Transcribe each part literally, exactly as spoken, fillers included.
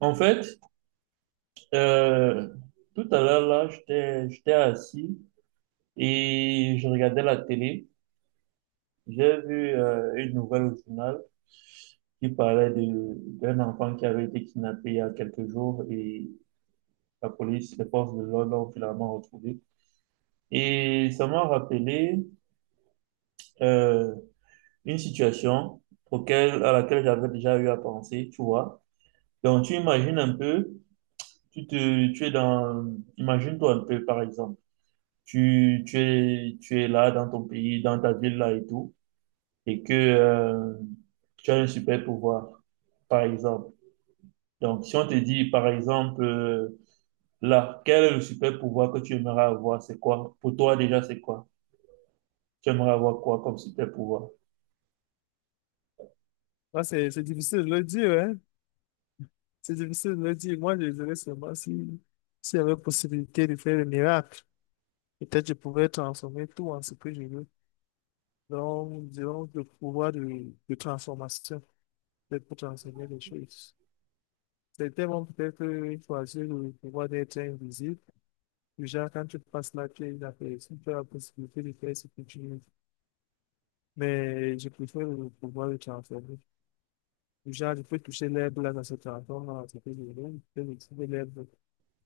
En fait, euh, tout à l'heure, là, j'étais, j'étais assis et je regardais la télé. J'ai vu euh, une nouvelle au journal qui parlait de, d'un enfant qui avait été kidnappé il y a quelques jours et la police, les forces de l'ordre l'ont finalement retrouvé. Et ça m'a rappelé euh, une situation auquel, à laquelle j'avais déjà eu à penser, tu vois. Donc, tu imagines un peu, tu te, tu es dans, imagine-toi un peu, par exemple. tu, tu es, tu es là dans ton pays, dans ta ville là et tout, et que euh, tu as un super pouvoir, par exemple. Donc, si on te dit, par exemple, euh, là, quel est le super pouvoir que tu aimerais avoir, c'est quoi? Pour toi déjà, c'est quoi? Tu aimerais avoir quoi comme super pouvoir? Ah, c'est c'est difficile de le dire, hein? C'est difficile de le dire. Moi, je dirais seulement si, s'il y avait possibilité de faire le miracle, peut-être je pourrais transformer tout en ce que je veux. Donc, disons, le pouvoir de, de transformation, peut-être pour transformer les choses. Certains vont peut-être euh, choisir le pouvoir d'être invisible. Déjà, quand tu passes la pierre, la personne, tu as la possibilité de faire ce que tu veux. Mais je préfère le pouvoir de transformer. Déjà, je peux toucher l'herbe là, dans ce transforme, dans ce que je veux. Je peux toucher l'herbe.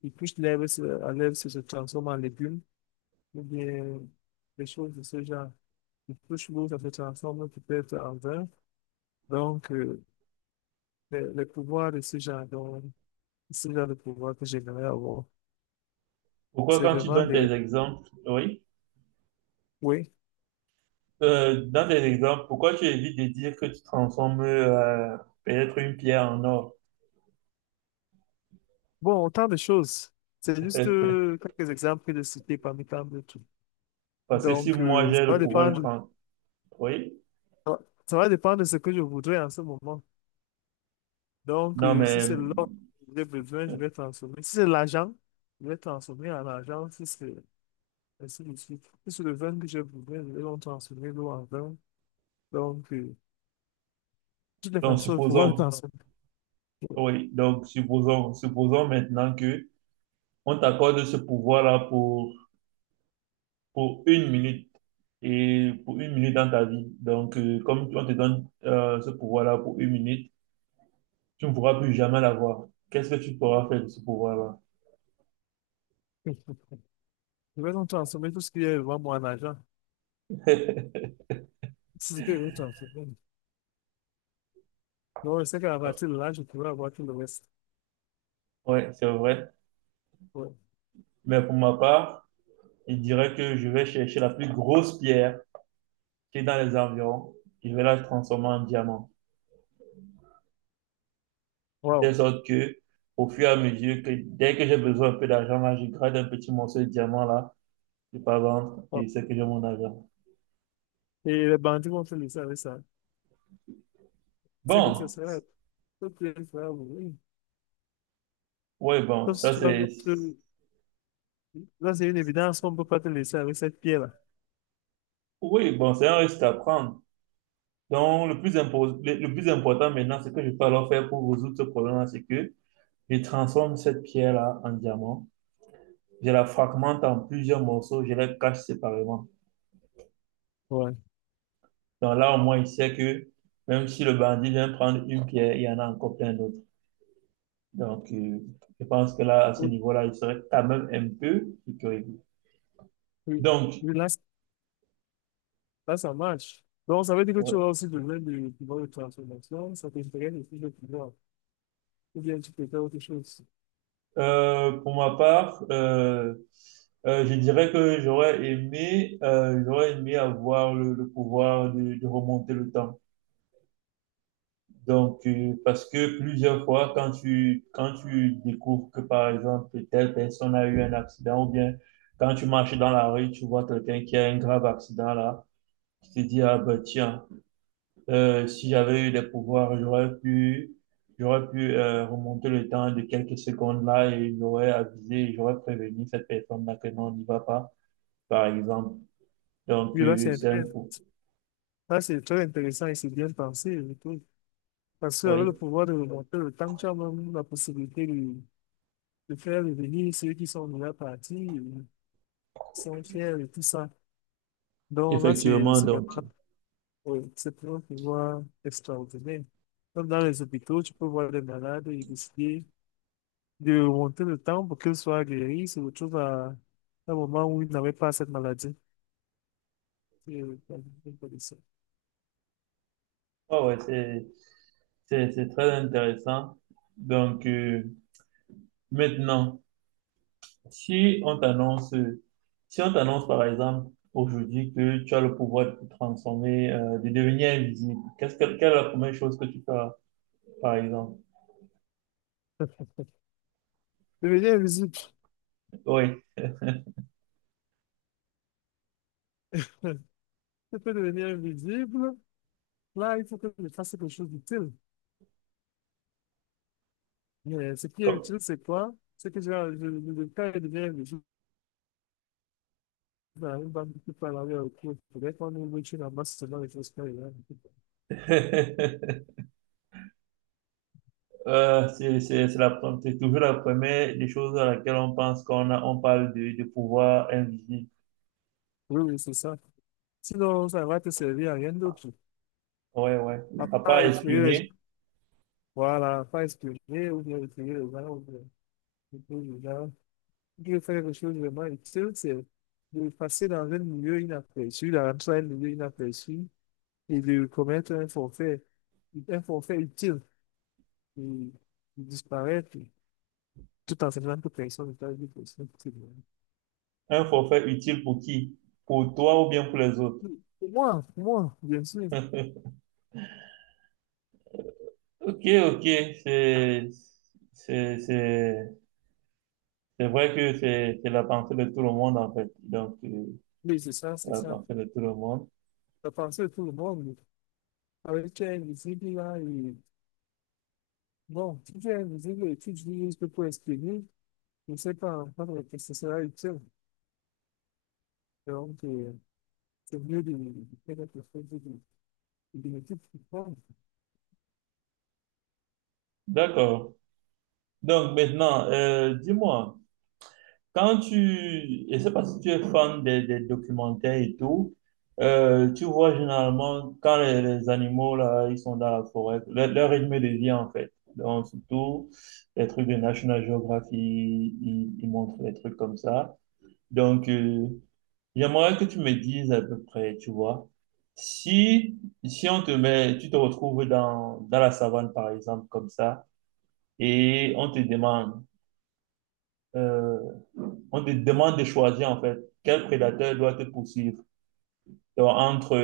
Ils cuisent l'herbe, se- à l'herbe, ça se transforme en légumes, ou bien des choses de ce genre. Ils touchent l'eau, ça se transforme peut-être en vin. Donc, euh, les, les pouvoirs de ce genre, donc, ce genre de pouvoir que j'aimerais avoir, Pourquoi c'est quand tu vraiment donnes des. tes exemples, oui? Oui. Euh, dans des exemples, pourquoi tu évites de dire que tu transformes euh, peut-être une pierre en or? Bon, autant de choses. C'est juste euh, quelques exemples que de citer parmi tant d'autres. Parce que si Donc, moi euh, ça j'ai va le pouvoir de dépendre, transformer, oui, ça va ça va dépendre de ce que je voudrais en ce moment. Donc, non euh, si mais, c'est l'or que j'ai besoin, je vais transformer. Si c'est l'argent, je vais transformer en argent. Si c'est ainsi de suite. Si c'est le vin que j'ai besoin, je vais donc transformer l'eau en vin. Donc, euh, de toutes les donc façons, il faut pouvoir supposons, transformer. oui, donc supposons, supposons maintenant que on t'accorde ce pouvoir-là pour, pour une minute et pour une minute dans ta vie. Donc, euh, comme on te donne euh, ce pouvoir-là pour une minute, tu ne pourras plus jamais l'avoir. Qu'est-ce que tu pourras faire de ce pouvoir-là? Je vais donc transformer tout ce qui est vraiment moi en argent. Si c'est ce que je vais transformer. Donc, je sais qu'à partir de là, je pourrai avoir tout le reste. Oui, c'est vrai. Ouais. Mais pour ma part, il dirait que je vais chercher la plus grosse pierre qui est dans les environs, je vais la transformer en diamant. De Wow. telle sorte que, au fur et à mesure que, dès que j'ai besoin un peu d'argent, là, je grade un petit morceau de diamant, là, je pas vendre, Wow. et c'est que j'ai mon argent. Et les bandits vont faire ça avec ça. C'est que ce Bon, serait tout ce bien faire, oui. ouais, bon, Sauf si ça tu vas c'est, mettre. Là, c'est une évidence qu'on ne peut pas te laisser avec cette pierre-là. oui, bon, c'est un risque à prendre. Donc, le plus, impo- le, le plus important maintenant, c'est que je peux alors faire pour résoudre ce problème-là, c'est que je transforme cette pierre-là en diamant, je la fragmente en plusieurs morceaux, je la cache séparément. Ouais. Donc là, au moins, il sait que même si le bandit vient prendre une pierre, il y en a encore plein d'autres. Donc, euh, je pense que là, à ce Oui, niveau-là, il serait quand même un peu sécurisé. oui. Donc, Oui, là, c-, là, ça marche. Donc, ça veut dire que tu ouais. auras aussi besoin de pouvoir de transformation, ça t'intéresse aussi le pouvoir. Ou bien tu peux faire autre chose. Euh, pour ma part, euh, euh, je dirais que j'aurais aimé, euh, j'aurais aimé avoir le, le pouvoir de, de remonter le temps. Donc, euh, parce que plusieurs fois, quand tu, quand tu découvres que, par exemple, telle personne a eu un accident, ou bien quand tu marches dans la rue, tu vois quelqu'un qui a un grave accident là, tu te dis, ah ben tiens, euh, si j'avais eu des pouvoirs, j'aurais pu, j'aurais pu euh, remonter le temps de quelques secondes là et j'aurais avisé, j'aurais prévenu cette personne-là que non, on n'y va pas, par exemple. Donc, Oui, là, euh, c'est c'est un intéressant. coup. Là, c'est très intéressant et c'est bien pensé, et tout. Parce que avec le Oui, pouvoir de remonter le temps, tu as même la possibilité de, de faire revenir ceux qui sont déjà partis, euh, sont fiers et tout ça. Donc là, c'est effectivement, c'est donc. vraiment-, oui, c'est vraiment un pouvoir extraordinaire. Comme dans les hôpitaux, tu peux voir des malades et décider de remonter le temps pour qu'ils soient guéris, se retrouvent à à un moment où ils n'avaient pas cette maladie. C'est euh, pas de Ah ouais, c'est C'est, c'est très intéressant. Donc, euh, maintenant, si on t'annonce, si on t'annonce par exemple aujourd'hui que tu as le pouvoir de te transformer, euh, de devenir invisible, qu'est-ce que, quelle est la première chose que tu feras, par exemple? devenir invisible. Oui. Tu peux devenir invisible. Là, il faut que tu fasses quelque chose d'utile. Mais ce qui est comme- utile, c'est quoi? C'est que genre, je, le cas de bien je dans une banque qui parle avec le cours. Peut-être qu'on ouvre une ambasse dans les choses qu'il y a. Euh, c'est, c'est, c'est la, pre- c'est toujours la première des choses à laquelle on pense qu'on a, on parle de, de pouvoir invisible. Oui, oui, c'est ça. Sinon, ça va te servir à rien d'autre. Ouais, ouais. À part Après, effrayer les gens. espionner, Voilà, pas espionner ou bien effrayer les gens. Ou bien, effrayer les gens. Si tu veux faire quelque chose de vraiment utile, c'est de passer dans un milieu inaperçu, d'entrer dans un milieu inaperçu et de commettre un forfait, un forfait utile, de, de disparaître, tout en sachant que personne n'est avec personne, c'est vrai. un forfait utile pour qui? Pour toi ou bien pour les autres? Pour moi, pour moi, bien sûr. Ok, ok, c'est, c'est, c'est, c'est vrai que c'est, c'est la pensée de tout le monde, en fait. Donc, euh, Oui, c'est ça, c'est la ça. pensée de tout le monde. La pensée de tout le monde, avec elle, visible là, et bon, si tu es visible et tu dis juste pour exprimer, je ne sais pas encore que ce sera utile. Donc, euh, c'est mieux de de faire quelque chose de de bénéfique pour toi. D'accord. Donc, maintenant, euh, dis-moi, quand tu, je sais pas si tu es fan des, des documentaires et tout, euh, tu vois généralement quand les, les animaux, là, ils sont dans la forêt, leur, leur rythme de vie, en fait. Donc, surtout, les trucs de National Geographic, ils, ils montrent des trucs comme ça. Donc, euh, j'aimerais que tu me dises à peu près, tu vois, si, si on te met, tu te retrouves dans, dans la savane, par exemple, comme ça, et on te demande, euh, on te demande de choisir, en fait, quel prédateur doit te poursuivre. Donc, entre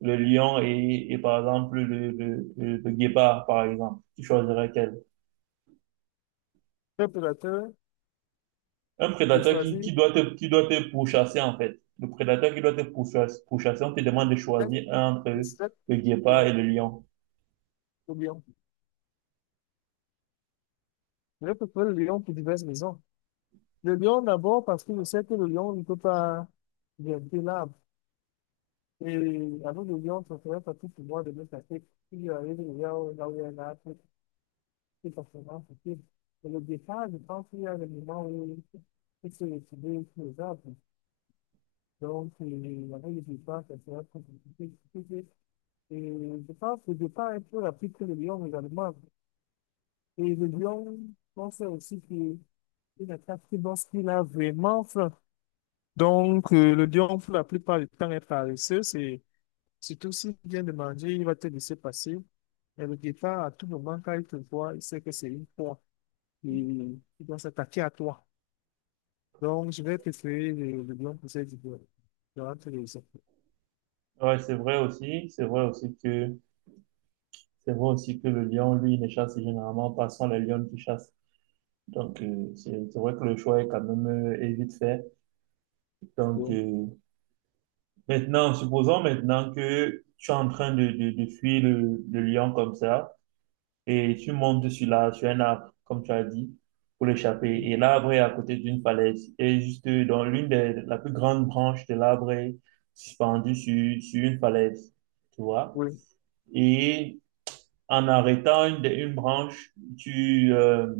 le lion et, et par exemple, le, le, le, le guépard, par exemple, tu choisirais quel? Préparateur, Un je prédateur qui, qui choisis doit te, qui doit te pourchasser, en fait. Le prédateur qui doit te pourchasser, pourchasser, on te demande de choisir quatre, un entre sept, le guépard et lions, le lion. ou lion. Je peux le lion pour diverses raisons. Le lion d'abord parce que je sais que le lion ne peut pas grimper l'arbre. Et avec le lion, ça serait facile pour moi de me casser. Si j'arrive là où là où il y a un arbre, c'est forcément facile. Mais le départ, je pense qu'il y a des moments où il se retrouve sur les arbres. Donc, euh, avec le départ, ça serait plus compliqué. Et je pense que le départ est plus rapide que le lion également. Et le lion, on sait aussi qu'il il attaque lorsqu'il a vraiment faim. Donc, euh, le lion, pour la plupart du temps, est paresseux. C'est surtout s'il vient de manger, il va te laisser passer. Et le guépard, à tout moment, quand il te voit, il sait que c'est une proie. Et il doit s'attaquer à toi. Donc, je vais préférer le, le lion pour cette idée. Je rentre les autres. Ouais, c'est vrai aussi, c'est vrai aussi que c'est vrai aussi que le lion, lui, ne chasse généralement pas, ce sont les lions qui chassent. Donc, euh, c'est c'est vrai que le choix est quand même euh, est vite fait. Donc, Donc, euh, maintenant, supposons maintenant que tu es en train de, de, de fuir le, le lion comme ça et tu montes sur la, sur un arbre, comme tu as dit, pour l'échapper. Et l'arbre est à côté d'une falaise et juste dans l'une des, la plus grande branche de l'arbre est suspendue sur, sur une falaise, tu vois. oui. Et en arrêtant une, une branche, tu, euh,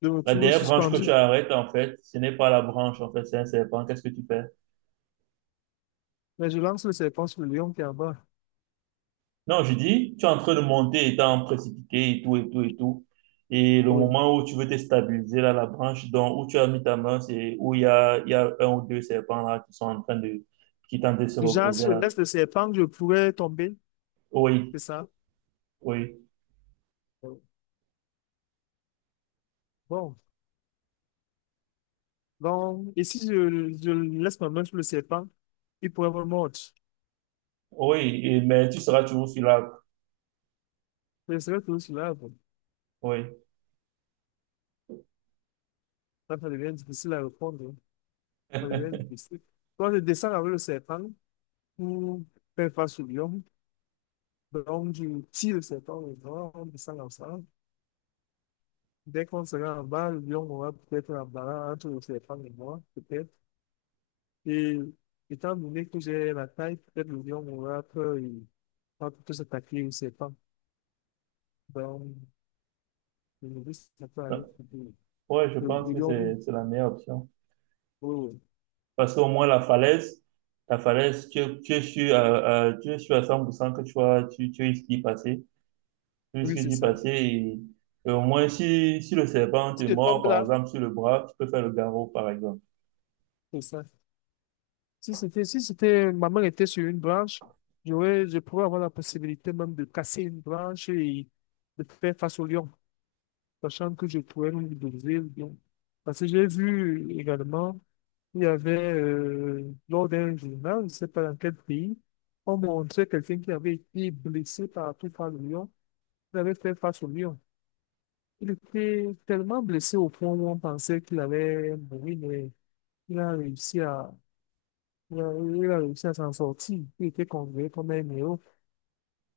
Je me la trouve dernière branche que tu suspendu. arrêtes, en fait, ce n'est pas la branche, en fait, c'est un serpent. Qu'est-ce que tu fais? Mais je lance le serpent sur le lion qui est en bas. Non, je dis, tu es en train de monter étant précipité et tout, et tout, et tout. Et le Oui. moment où tu veux te stabiliser, là, la branche dont, où tu as mis ta main, c'est où il y a, il y a un ou deux serpents, là, qui sont en train de, qui tentent de se Du genre, reposer, si je là. laisse le serpent, je pourrais tomber. Oui, C'est ça? oui, Oui. Bon. Donc, et si je, je laisse ma main sur le serpent, il pourrait me mordre. oui, et- mais tu seras toujours sur l'arbre. Mais c'est vrai que sur l'arbre, Oui. ça ça devient difficile à répondre, hein. Ça devient difficile. Toi, tu descends avec le serpent pour faire face au lion. Donc, tu tires le serpent et moi, on descend ensemble. Dès qu'on sera en bas, le lion aura peut-être un barrage entre le serpent et moi, peut-être. Et étant donné que j'ai la taille, peut-être le lion aura peur et va plutôt s'attaquer au serpent. Donc, le novice, ça peut aller plus vite. Ouais, je Le pense le que lion, c'est, c'est la meilleure option. oui, oui, Parce qu'au moins, la falaise, la falaise, tu, es- tu es sûr, à- à- tu es sûr à cent pour cent que tu vas, tu, tu risques d'y passer. Tu oui, risques c'est d'y ça. passer et, et au moins, si, si le serpent te Si tu mord, tombes par là, exemple, sur le bras, tu peux faire le garrot, par exemple. c'est ça. Si c'était, si c'était, ma main était sur une branche, j'aurais, je pourrais avoir la possibilité même de casser une branche et de faire face au lion, sachant que je pourrais lui briser le lion. Parce que j'ai vu également, il y avait, euh, lors d'un journal, je ne sais pas dans quel pays, on montrait quelqu'un qui avait été blessé partout par le lion, il avait fait face au lion. Il était tellement blessé au point où on pensait qu'il allait mourir, mais il a réussi. Euh, Il a réussi à s'en sortir. Il était considéré comme un héros.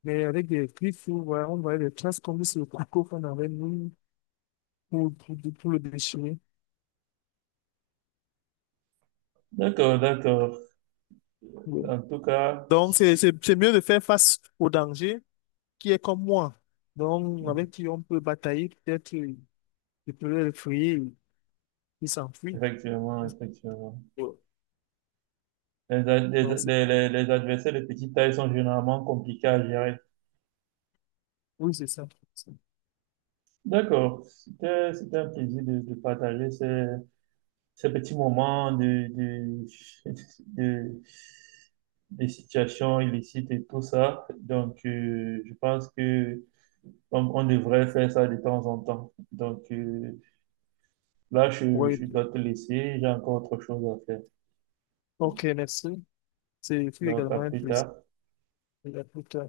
Mais avec des griffes, on voyait, on voyait des traces comme sur le couteau qu'on avait mis pour, pour, pour le déchirer. D'accord, d'accord. Ouais. En tout cas, Donc, c'est c'est- c'est mieux de faire face au danger qui est comme moi. Donc, avec qui on peut batailler, peut-être, euh, je peux le frayer, il s'enfuit. effectivement, effectivement. Ouais. Les, a- les, Donc, c'est-, les, les les adversaires de petite taille sont généralement compliqués à gérer. oui, c'est ça. D'accord. C'était, c'était un plaisir de, de partager ces, ces petits moments de, de, de, de situations illicites et tout ça. Donc, euh, je pense que on, on devrait faire ça de temps en temps. Donc, euh, là, je, Oui. je dois te laisser, j'ai encore autre chose à faire. OK, merci. C'est fut Donc, à également un plus plaisir. tard. Et à plus tard.